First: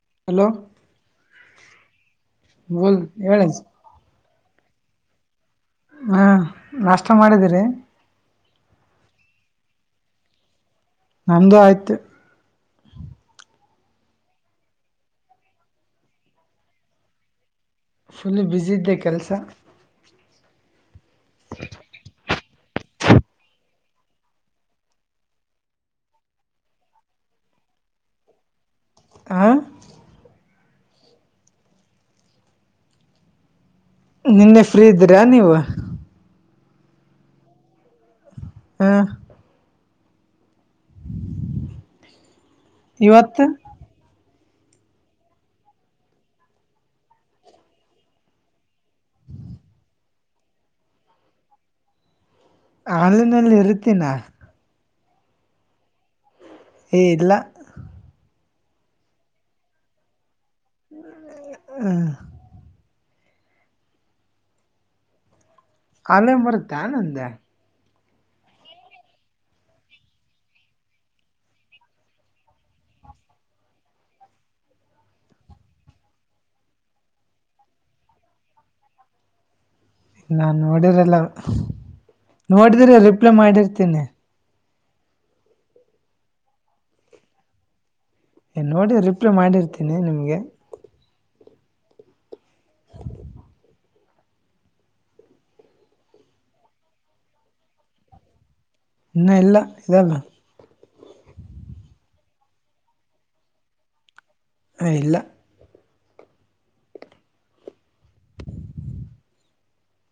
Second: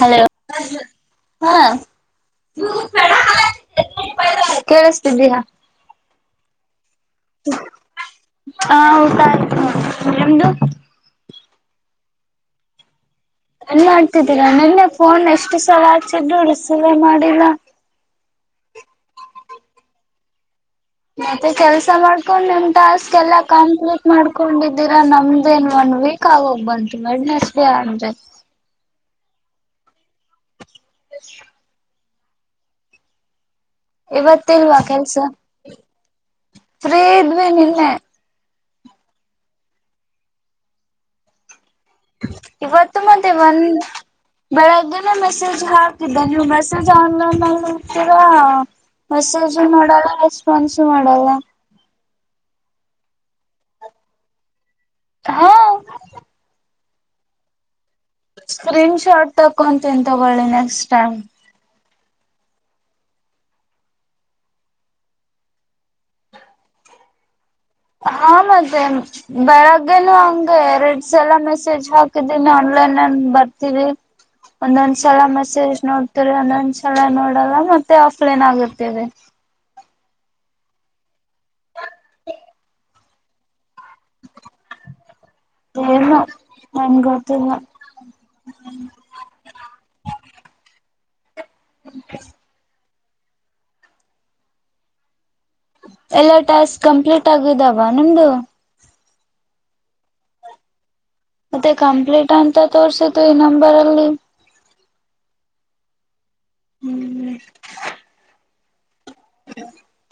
Hello ಹಾ ಬೋಲ್ ಹೇಳಿ [inaudible] ಕೇಳಿಸತಿದ್ದೀಯಾ ಹಾಂ ನಾಷ್ಟ ಮಾಡಿದ್ದೀರಿ ಹಮದು [inaudible] ನಮ್ಮದು ಆಯ್ತು ನ್ ಮಾಡ್ತಿದ್ದೀರಾ ನನ್ನೆ ಫೋನ್ ಎಷ್ಟು ಸವ ಹಚಿದರುೂ ಸವೆ ಮಾಡಿಲ್ಲ ಫುಲ್ ಬ್ಯುಸ ಇದ್ದೆ ಕೆಲ್ಸ ಮತ್ತೆ ಕೆಲ್ಸ ಮಾಡ್ಕೊಂಡ್ ನನ್ ಟಾಸ್ಕ್ ಎಲ್ಲ ಕಂಪ್ಲೀಟ್ ಮಾಡ್ಕೊಂಡಿದ್ದೀರಾ ನಮ್ದೇನ್ ಒನ್ ವೀಕ್ ಆಗೋಗ್ ಬಂತು ಮೇಡ ನೆಸ್ ಡೇ ಹಜ [inaudible] ಹಾಂ [inaudible] [inaudible] ಇವತ್ತ ನಿನ್ನೆ ಇಲ್ವಾ ಫ್ರೀ ಕೆಲ್ಸ ಇದ್ದೀರಾ ನೀವು ಫ್ರೀ ಇದ್ವಿ ನಿನ್ನೆ ಹ [inaudible] ಇವತ್ತು ಮತ್ತೆ ಒನ್ ಬೆಳಗ್ಗೆನೆ ಮೆಸೇಜ್ ಹಾಕಿದ್ದೆ ನೀವು ಮೆಸೇಜ್ ಆನ್ಲೈನ್ ಹೋಗಡ್ತೀರಾ ಮೆಸೇಜು ಮಾಡಲ್ಲ ರೆಸ್ಪಾನ್ಸು ಮಾಡಲ್ಲ ಆನ್ಲೈನ್ಲ್ಲಿ ಇರುತೀನಾ ಹಾ [inaudible] ಏ ಇಲ್ಲ ಸ್ಕ್ರೀನ್ ಶಾಟ್ ತಕೊಂತನ್ ತಗೊಳ್ಳಿ ನೆಕ್ಸ್ಟ್ ಟೈಮ್ ಹ ಅಲೇ ಮರತನೆ ಅಂದ ಹ ಮತ್ತೆ ಬೆಳಗ್ಗೆನು ಹಂಗಗೆ ಎರಡ್ ಸಲ ಮೆಸೇಜ್ ಹಾಕಿದ್ದೀನಿ ಆನ್ಲೈನ್ ನನ್ ಬರ್ತೀವಿ ಒಂದೊಂದ್ಸಲ ಮೆಸೇಜ್ ನೋಡ್ತರಿ ಒಂದೊಂದ್ಸಲ ನೋಡಲ್ಲ ಮತ್ತೆ ಆಫ್ಲೈನ್ ಆಗತರಿ ನಾನ್ ನೋಡಿರಲ್ಲ ನೋಡಿದ್ರ ರಿಪ್ಲೈ ಮಾಡಿರ್ತೀನಿ ಏನು ನನ್ ಗತ್ತಲ್ಲ ಏ ನೋಡಿ ರಿಪ್ಲೈ ಮಾಡಿರ್ತೀನಿ ನಿಮ್ಗೆ ಹ ಎಲ್ಲಾ ಟಾಸ್ಕ್ ಕಂಪ್ಲೀಟ್ ಆಗುದಾವ ನಮ್ದು ಇನ್ನ ಇಲ್ಲ ಇದಲ್ಲ ಮತ್ತೆ ಕಂಪ್ಲೀಟ್ ಅಂತ ತೋರ್ಸಿದ್ದು ಈ ನಂಬರ್ಲ್ಲಿ [inaudible] ಹ ಇಲ್ಲ [inaudible] ಹ್ಮ್ [inaudible]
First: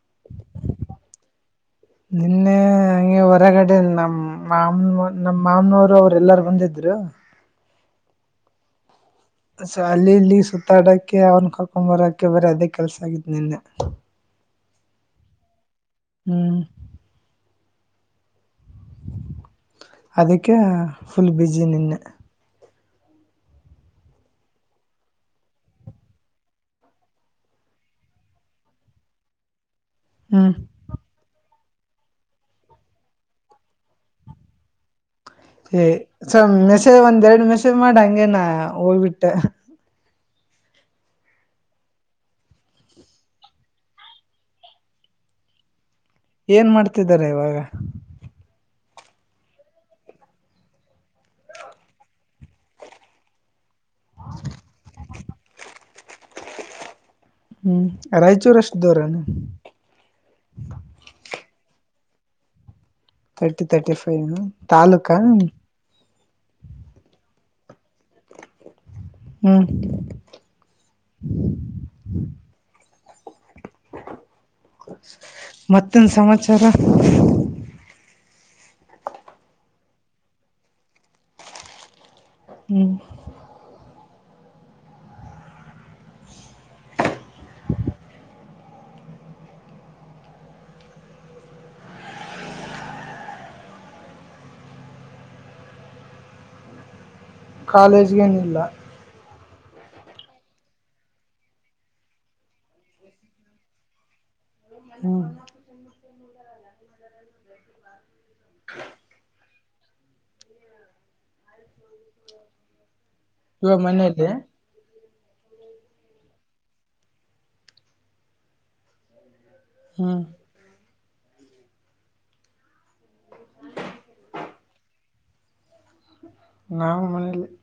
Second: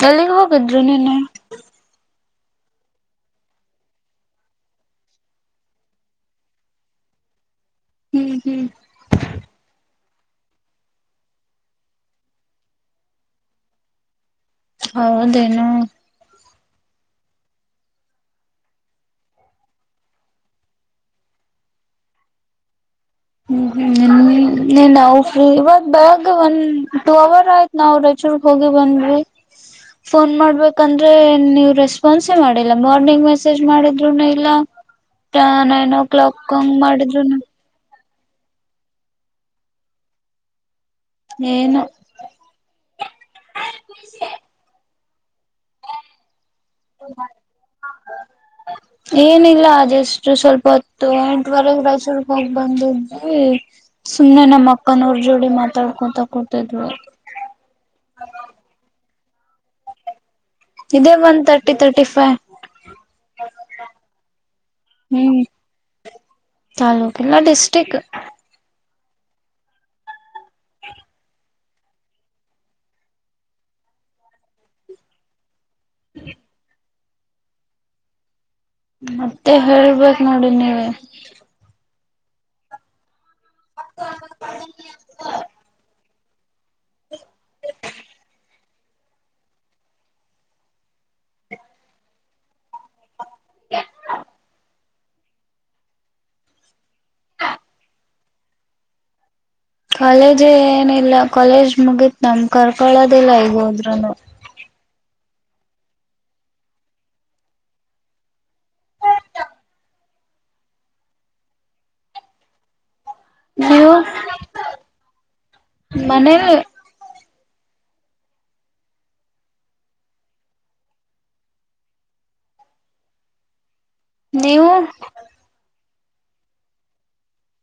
ಅಲ್ಲಿಗೆ ಹೋಗಿದ್ರು ನೀನು [inaudible] ನಿನ್ನೆ [inaudible] ನಂಗೆ ಹೊರಗಡೆ ನಮ್ಮ್ ಮಾಮನ ನಮ ಮಾಮನವರು ಅವ್ರ ಎಲ್ಲಾರು ಬಂದಿದ್ರು [inaudible] ಹ್ಮ್ ಹ್ಮ್ [inaudible] ಸೊ ಅಲ್ಲಿ ಇಲ್ಲಿ ಸುತ್ತಾಡಕ ಅವ್ನ್ ಕರ್ಕೊಂಡ್ ಬರಕ ಬರೀ ಅದೇ ಕೆಲ್ಸ ಆಗತ್ ನಿನ್ನೆ [inaudible] ಹೌದೇನು [inaudible] ಹ್ಮ್ [inaudible] ಅದಕ್ಕೆ ಫುಲ್ ಬಿಸಿಿ ನಿನ್ನೆ [inaudible] ಹ್ಮ್ ಹ್ಮ [inaudible] ಹ್ಮ ನೀ ನಾವು ಫ್ರೀ ಇವತ್ ಬೆಳಗ್ಗೆ ಒನ್ ಟೂ ಅವರ್ ಆಯ್ತ್ ನಾವು ರಾಯಚೂರ್ಗ್ ಹೋಗಿ ಬಂದಿ [inaudible] ಫೋನ್ ಹ್ಮ್ ಮಾಡ್ಬೇಕಂದ್ರೆ ನೀ [inaudible] ರೆಸ್ಪಾನ್ಸೇ ಮಾಡಿಲ್ಲ ಮಾರ್ನಿಂಗ್ ಮೆಸೇಜ್ ಮಾಡಿದ್ರುನು ಇಲ್ಲ [inaudible] ನೈನ್ ಓ ್ ಕ್ಲಾಕ್ ಸ ಹಂಗ್ ಮೆಸೆ್ ಒಂದ್ ಮಾಡಿದ್ರುನು ಎರಡು ಮೆಸೆ್ ಮಾಡ ಹಂಗಗೆನ ಹೋಗ್ಬಿಟ್ಟ [inaudible] ಏನು [inaudible] ಏನ್ ಮಾಡ್ತಿದಿದ್ದಾರೆ ಇವಾಗ [inaudible] ಏನಿಲ್ಲ ಅಷ್ಟು ಸ್ವಲ್ಪ ಹೊತ್ತು ಎಂಟುವರೆಗೆ ರೈಸೂರ್ಕ್ ಹೋಗ್ ಬಂದಿದ್ವಿ [inaudible] ಸುಮ್ನೆ ನಮ್ಮ ಅಕ್ಕನವ್ರ ಜೋಡಿ ಮಾತಾಡ್ಕೊತಾ ಕೂತಿದ್ರು [inaudible] ಹ್ಮ್ ರಾಯಚೂರ್ ಅಷ್ಟು ದೂರನ ಇದೇ one thirty thirty ಫೈ್ [inaudible] thirty thirty five ತಾಲೂಕ [inaudible] ತಾಲೂಕಲ್ಲ ಡಿಸ್ಟ್ರಿಕ್ [inaudible] ಹಾ [inaudible] ಮತ್ತೊಂದು ಸಮಾಚಾರ [inaudible] ಮತ್ತೆ ಹೇಳ್ಬೇಕೇು ನೋಡಿ ನೀವವೆ [inaudible] ಹ್ಮ್ [inaudible] [inaudible] [unintelligible] ಹ [inaudible] [unintelligible] ಕಾಲೇಜ್ಗೇನಿಲ್ಲ [inaudible] ಕಾಲೇಜೇ ಏನಿಲ್ಲ ಕಾಲೇಜ್ ಮುಗೀತ್ ನಮ ಕರ್ಕೊೊಳ್ಳೋದಿಲ್ಲ ಈಗೋದ್ರೂನು [inaudible] ಹ್ಮ [inaudible] ಇವ ನೀವು ಮನದೆ [inaudible] ಮನೆ [inaudible] ಹ್ಮ [inaudible] ನೀವು [inaudible] ನಾವು ಮನೆಯಲ್ಲಿ [inaudible]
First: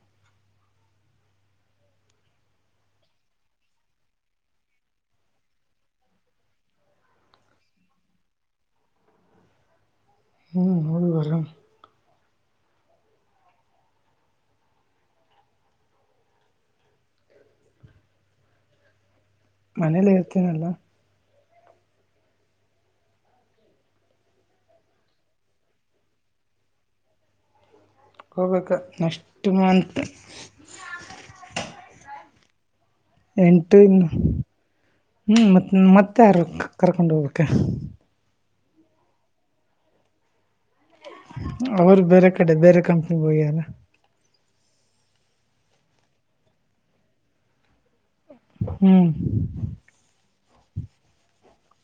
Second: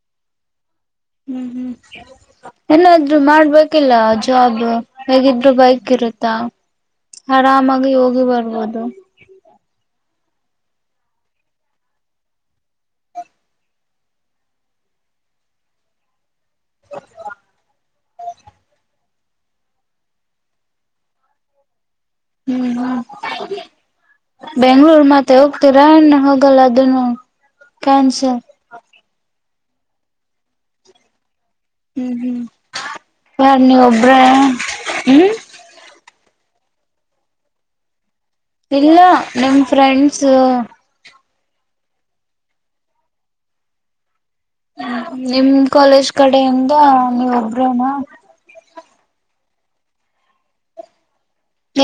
ಹ್ಮ್ ಹ್ಮ್ [inaudible] ಏನಾದ್ರು ಮಾಡ್ಬೇಕಿಲ್ಲ ಜಾಬ್ ಹೇಗಿದ್ರು ಬೈಕ್ಿರುತ್ತಾ [inaudible] ಆರಾಮಾಗಿ ಹೋಗಿ ಬರ್ಬೋದು [inaudible] ಹ್ಮ್ ಹ ಬ [inaudible] ಮನೇಲಿ ಇರ್ತೇನಲ್ಲ [inaudible] ಹ್ಮ್ ಹ್ಮ್ [inaudible] ಬೆಂಗ್ಳೂರ್ ಮತ್ತೆ ಹೋಗ್ತೀರಾ ಇ ಹೋಗಲ್ಲ ಅದನ್ನು [inaudible] ಹೋಗ್ಬೇಕ ನಷ್ಟ ಮಂತ ಹ್ಮ್ ಹ್ಮ್ [inaudible] ಯಾರ್ ಎಂಟು ನೀವ ಇನ್ನು ಒಬ್ರ ಹ್ಮ್ ಮ ಮತ್ತ [inaudible] ಾರ ಕರ್ಕೊಂಡು ಹೋಗ್ಕ್ಕೆ [inaudible] ಇಲ್ಲ ನಿಮ್ ಫ್ರೆಂಡ್ಸ [inaudible] ಅವರು ಬೇರೆ ಕಡೆ ಬೇರೆ ಕಂಪ್ನಿ ಹೋಗ್ಯಾರ [inaudible] ನಿಮ್ ಕಾಲೇಜ್ ಕಡೆಯಿಂದ ನೀವ ಒಬ್ರೇನಾ. ಹ್ಮ್.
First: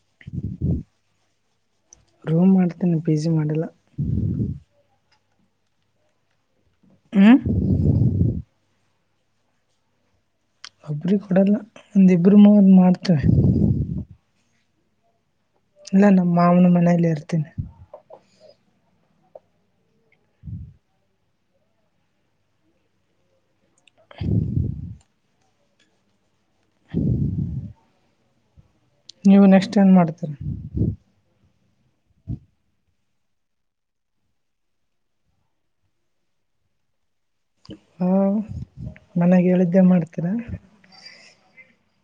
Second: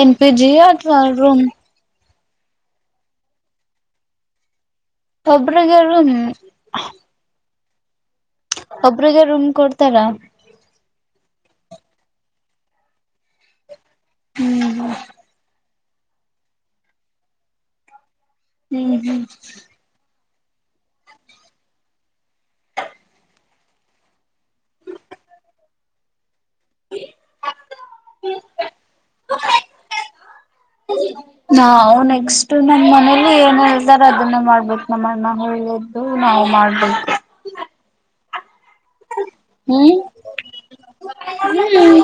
ಎನ್ ಪಿ ಜಿ ಅಥವಾಾರ ರೂಮ ರೂಮ್ ಮಾಡ್ತೇನೆ ಪಿ ಜಿ ಮಾಡಿಲ್ಲ ಒಬ್ರಗರು ಹ ಒಬ್ರಿಗೆ ರೂಮ್ ಕೊಡ್ತಾರಾ ಒಬ್ರಿ ಕೊಡಲ್ಲ ಒಂದಿಬ್ಬರು ಮ ಮಾಡ್ತೇವೆ ಹ್ಮ್ ಹ್ಮ ಇಲ್ಲ ನಮ್ಮ ಮಾವನ ಮನೇಲಿ ಇರ್ತೀನಿ ಹ್ಮ್ ಹ್ಮ್ ಹಮ್ ಹಮ್ ಹ ಮಾಡ್ತೀರ ನಾವು ನೆಕ್ಸ್ಟ್ ನ ಮನಲಿ ಇಲ್ಲಿ ಏನು ಹತಾರ ಅದನ್ನ ಮಾಡ್ಬೇಕು ನಮ್ಮ್ಣ ಹೇಳು ನಾವು ಮಾಡ್ಬೇಕು ಹಾ ಮನೆಗೆ ಹೇಳಳಿದ್ದೇ ಹ್ಮ್ ಮಾಡ್ತೀರ ಹಮ್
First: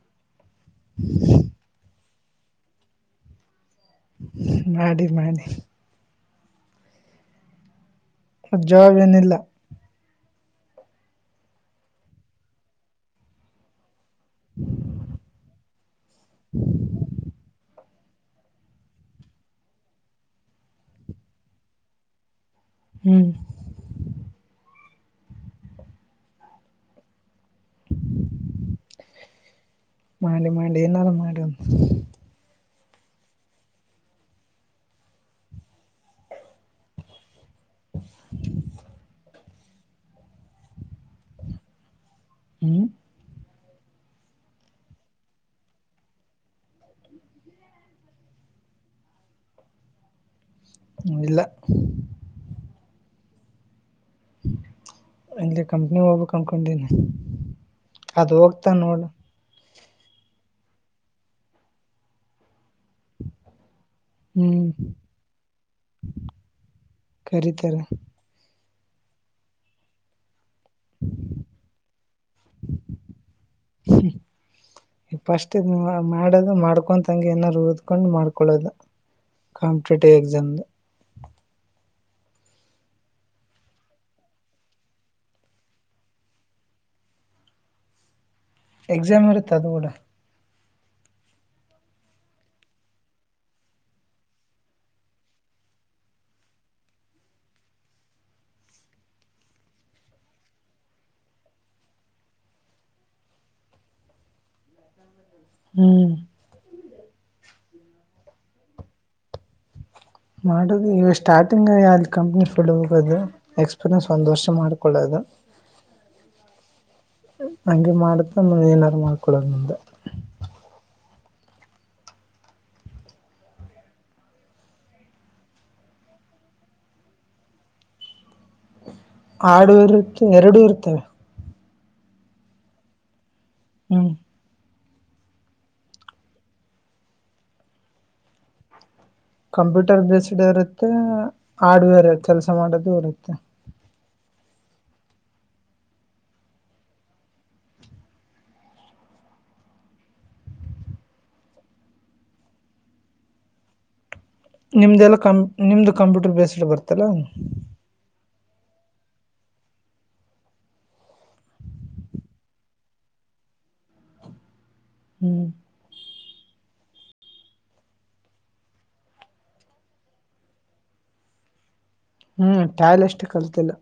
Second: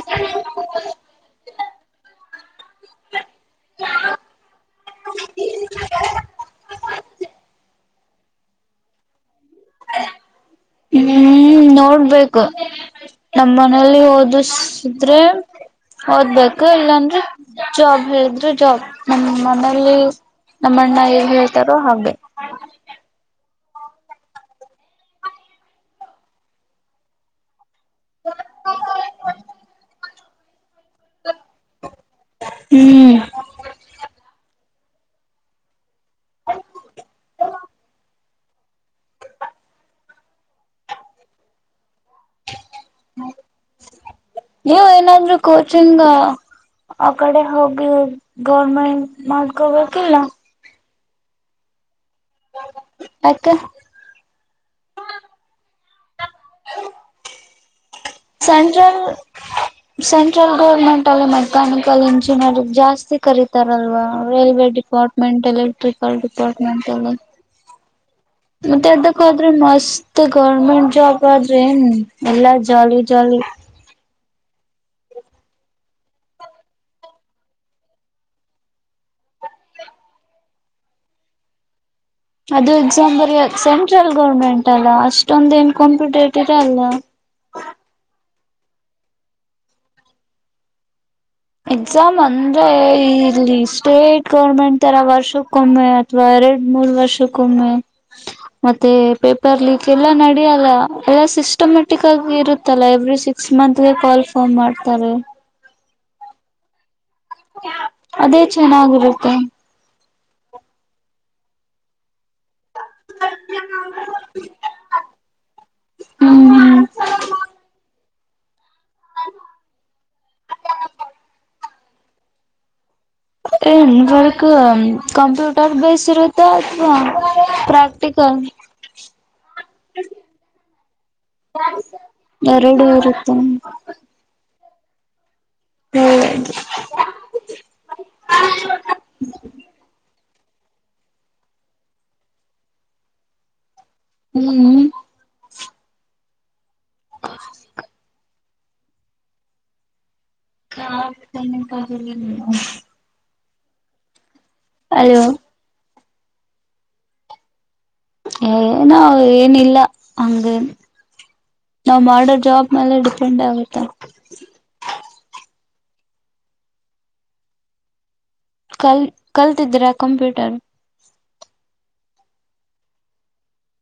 ಹ ಮಾಡಡಿ ಮಾಡಡಿ ಮ್ ಜವಾಬ ಏನಿಲ್ಲ ಹ್ಮ್ ನೋಡ್ಬೇಕು ನಮ್ಮ ಮನೇಲಿ ಹದ ದುಸಿದ್ರೆ ಓದ್ಬೇಕು ಇಲ್ಲಾನ್್ರಿ ಜಾಬ್ ಹೇಳಿದ್ರೆ ಜಾಬ್ ನಮ್ಮ ಮನಲಿ ನಮ್ಮಣ್ಣ ಹೇಳ್ತಾರೋ ಹಾಗೆ ಹ್ಮ್ ಹ ಮಾಡಂಡಿ ಮಾಡಂಡಿನಲ್ಲ ಮಾಡಡಿಂದ ಹ್ಮ್ ಹಮ್ ಹ್ಮ್ ನೀವ್ ಏನಾದ್ರರು ಕೋಚಿಂಗ್ ಆ ಕಡೆ ಹೋಗಿ ಗೌರ್ಮೆಂಟ್ ಮಾಡಕಬೇಕಿಲ್ಲ ಹ್ಮ ಇಲ್ಲ ಅೆ ಇಲ್ಲಿ ಕಂಪ್ನಿ ಒಬ ಕನ್ಕೊಂಡೀನಿ ಅದ ಹೋಗ್ತಾ ಸೆಂಟ್ರಲ್ ನೋಡು ಸೆಂಟ್ರಲ್ ಗೌರ್ಮೆಂಟ್ ಅಲ್ಲಿ ಮೆಕ್ಯಾನಿಕಲ್ ಇಂಜಿನಿಯರಿಂಗ್ ಜಾಸ್ತಿ ಕರೀತಾರೆ ಲ್ವಾ ಹ್ಮ್ ರೈಲ್ವೆ ಡಿಪಾರ್ಟ್ಮೆಂಟ್ ಎಲೆಕ್ಟ್ರಿಕಲ್ ಡಿಪಾರ್ಟ್ಮೆಂಟ್ ಎಲ್ಲಿ ಕರಿತಾರೆ ಮತ್ತೆ ಎರ್ದಕ್ಕ ಹದ್ರೆ ಮಸ್ತ್ ಗೌರ್ಮೆಂಟ್ ಜಾಬ್ ಆದ್ರೆ ಏನ್ ಎಲ್ಲಾ ಜಾಲಿ ಜಾಲಿ ಈ ಪಸ್ಟ್ ನೀ ಮಾಡದು ಮಾಡ್ಕೊಂಗಗೆ ಏನಾದಾರರು ಓದ್ಕೊಂಡ್ ಮಾಡ್ಕೊಳೋದು ಕಂಪಿಟಿಟಿವ ಎ ಜಮ್ದ ಅದು ಎಕ್ಸಾಂಬರ್ ಸೆಂಟ್ರಲ್ ಗೌರ್ಮೆಂಟ್ ಅಲ್ಲ ಅಷ್ಟೊಂದ ಏನ್ ಕಾಂಪಿಟೇಟ್ ಇರಲ್ಲ ಹ ಎಕ್ಸಾಮ್ ಇರುತ್ತೆ ಅದು ಕೂಡ ಎಕ್ಸಾಮ್ ಅಂದ್ರೆ ಇಲ್ಲಿ ಸ್ಟೇಟ್ ಗೌರ್ಮೆಂಟ್ ತರ ವರ್ಷಕ್ಕೊಮ್ಮೆ ಅಥವಾ ಮೂರ್ ವರ್ಷಕ್ಕೊಮ್ಮೆ ಮತ್ತೆ ಪೇಪರ್ ಲೀಕ್ ಎಲ್ಲ ನಡಲ್ಲ ಸಿಸ್ಟಮ್ಯಾಟಿಕ್ ಆಗಿ ಇರುತ್ತಲ್ಲ ಎವ್ರಿ ಸಿಕ್ಸ್ ಮಂತ್ಗೆ ಕಾಲ್ ಫಾರ್ಮ್ ಮಾಡ್ತಾರೆ ಹ್ಮ್ ಅದೇ ಚೆನ್ನಾಗಿರುತ್ತೆ ಮಾಡುದು ಈ ಸ್ಟಾರ್ಟಿಂಗ್ಯ ಅಲ್ಲಿ ಕಂಪ್ನಿ ಹೋಗದು ಎಕ್ಸ್ಪೀರಿಯನ್ಸ್ ಒಂದ್ ವರ್ಷ ಮಾಡಕೊಳ್ಳೋದು ಹ್ಮ್ ಹ್ಮ್ ಹಂಗೆ ಮಾಡುತ್ತ ಏನಾದಾರು ಮಾಡ್ಕೊಳೋದು ಮುಂದೆ ಏನ್ ಬರ್ಕ್ ಕಂಪ್ಯೂಟರ್ ಬೇಸ್ ಇರುತ್ತೆ ಅಥವಾ ಪ್ರಾಕ್ಟ ಹಾ ಆಡು ಇರುತ್ತೆ ಎರಡು ಇರ್ತವೆ ಎರಡು ಇರುತ್ತೆ ಹ್ಮ ಹ್ಮ್ ಕಂಪ್ಯೂಟರ್ ಬೇಸ್ಡ್ ಇರುತ್ತೆ ಹಾರ್ಡ್ವೇರ್ ಕೆಲಸ ಮಾಡೋದು ಇರುತ್ತೆ ಹ್ಮ್ ಹ ಹಾನ ನಿಮ್ದ ಎಲ್ಲ ಕಂ ನಿಮ್ದು ಕಂಪ್ಯೂಟರ್ ಬೇಸ್ಡ್ ಬರ್ತಲ್ಲ ಏ ನಾ ಏನಿಲ್ಲ ಹಂಗ ನಾವ್ ಮಾಡರ್ ಜಾಬ್ ಮೇಲೆ ಡಿಪೆಂಡ್ ಆಗುತ್ತೆ ಹ್ಮ್ ಕಲ್ ಕಲ್ತಿದ್ರಾ ಕಂಪ್ಯೂಟರ್ ಹ್ಮ್ ಟಾಯ್ಲ್ ಅಷ್ಟು ಕಲ್ತಿಲ್ಲ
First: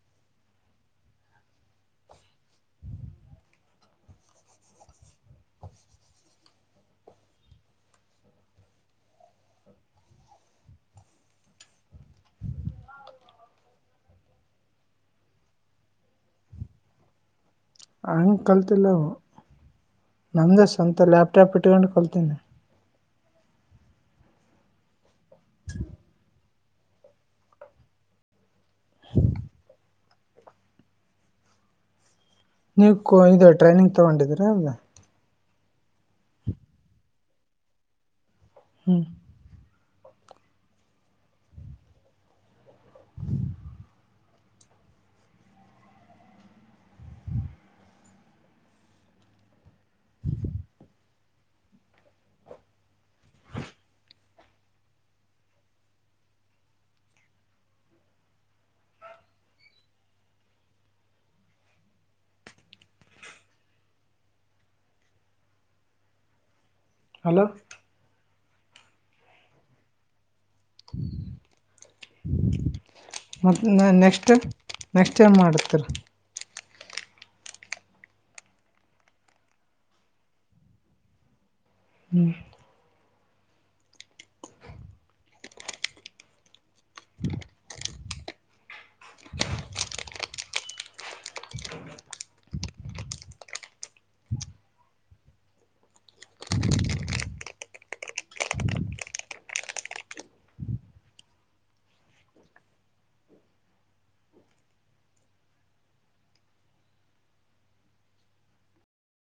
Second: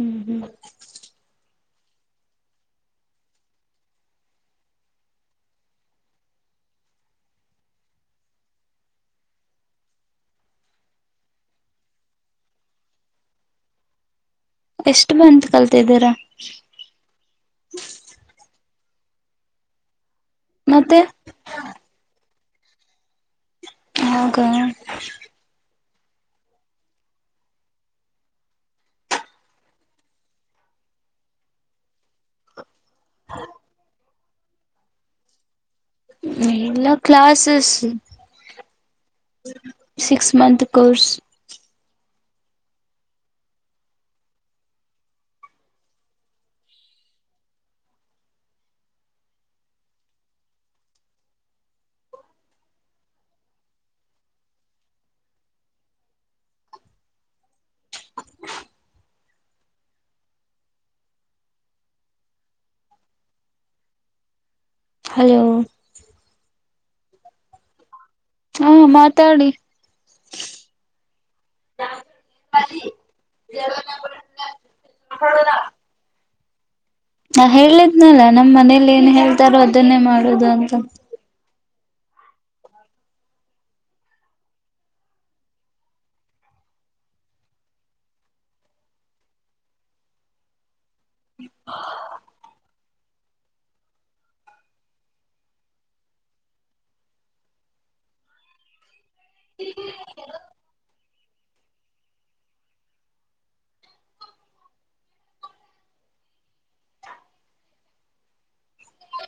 ಹ್ಮ್ ಹ್ಮ್ ಎಷ್ಟ ಬಂತ ಕಲ್ತಿದ್ದೀರ ಹಂಗ ಕಲ್ತಿಲ್ಲವು ನಮ ಮತ್ತೆ ಸ್ವಂತ ಲ್ಯಾಪ್ಟಾಪ್ ಇಟ್ಕೊಂಡು ಕಲ್ತೀನಿ ನಗ ನೀವು ಇ ಟ್ರೈನಿಂಗ್ ತಗೊಂಡಿದೀರಾ ಅಲ್ದ ಎಲ್ಲಾ ಕ್ಲಾಾಸಸ್ ಹ್ಮ್ six month course hello hello ಹಾ ಮಾತಾಡಿ ಹ ಮತ್ತ ನೆಸ್ಟ್ ನೆಕ್ಸ್ಟ್ ಏಮ್ ಮಾಡತರ ಹ ಹೇಳಿದ್ನಲ್ಲ ನಮ್ ಮನೇಲಿ ಏನ್ ಹೇಳ್ತಾರೋ ಅದನ್ನೇ ಮಾಡುದು ಅಂತ ಹ್ಮ್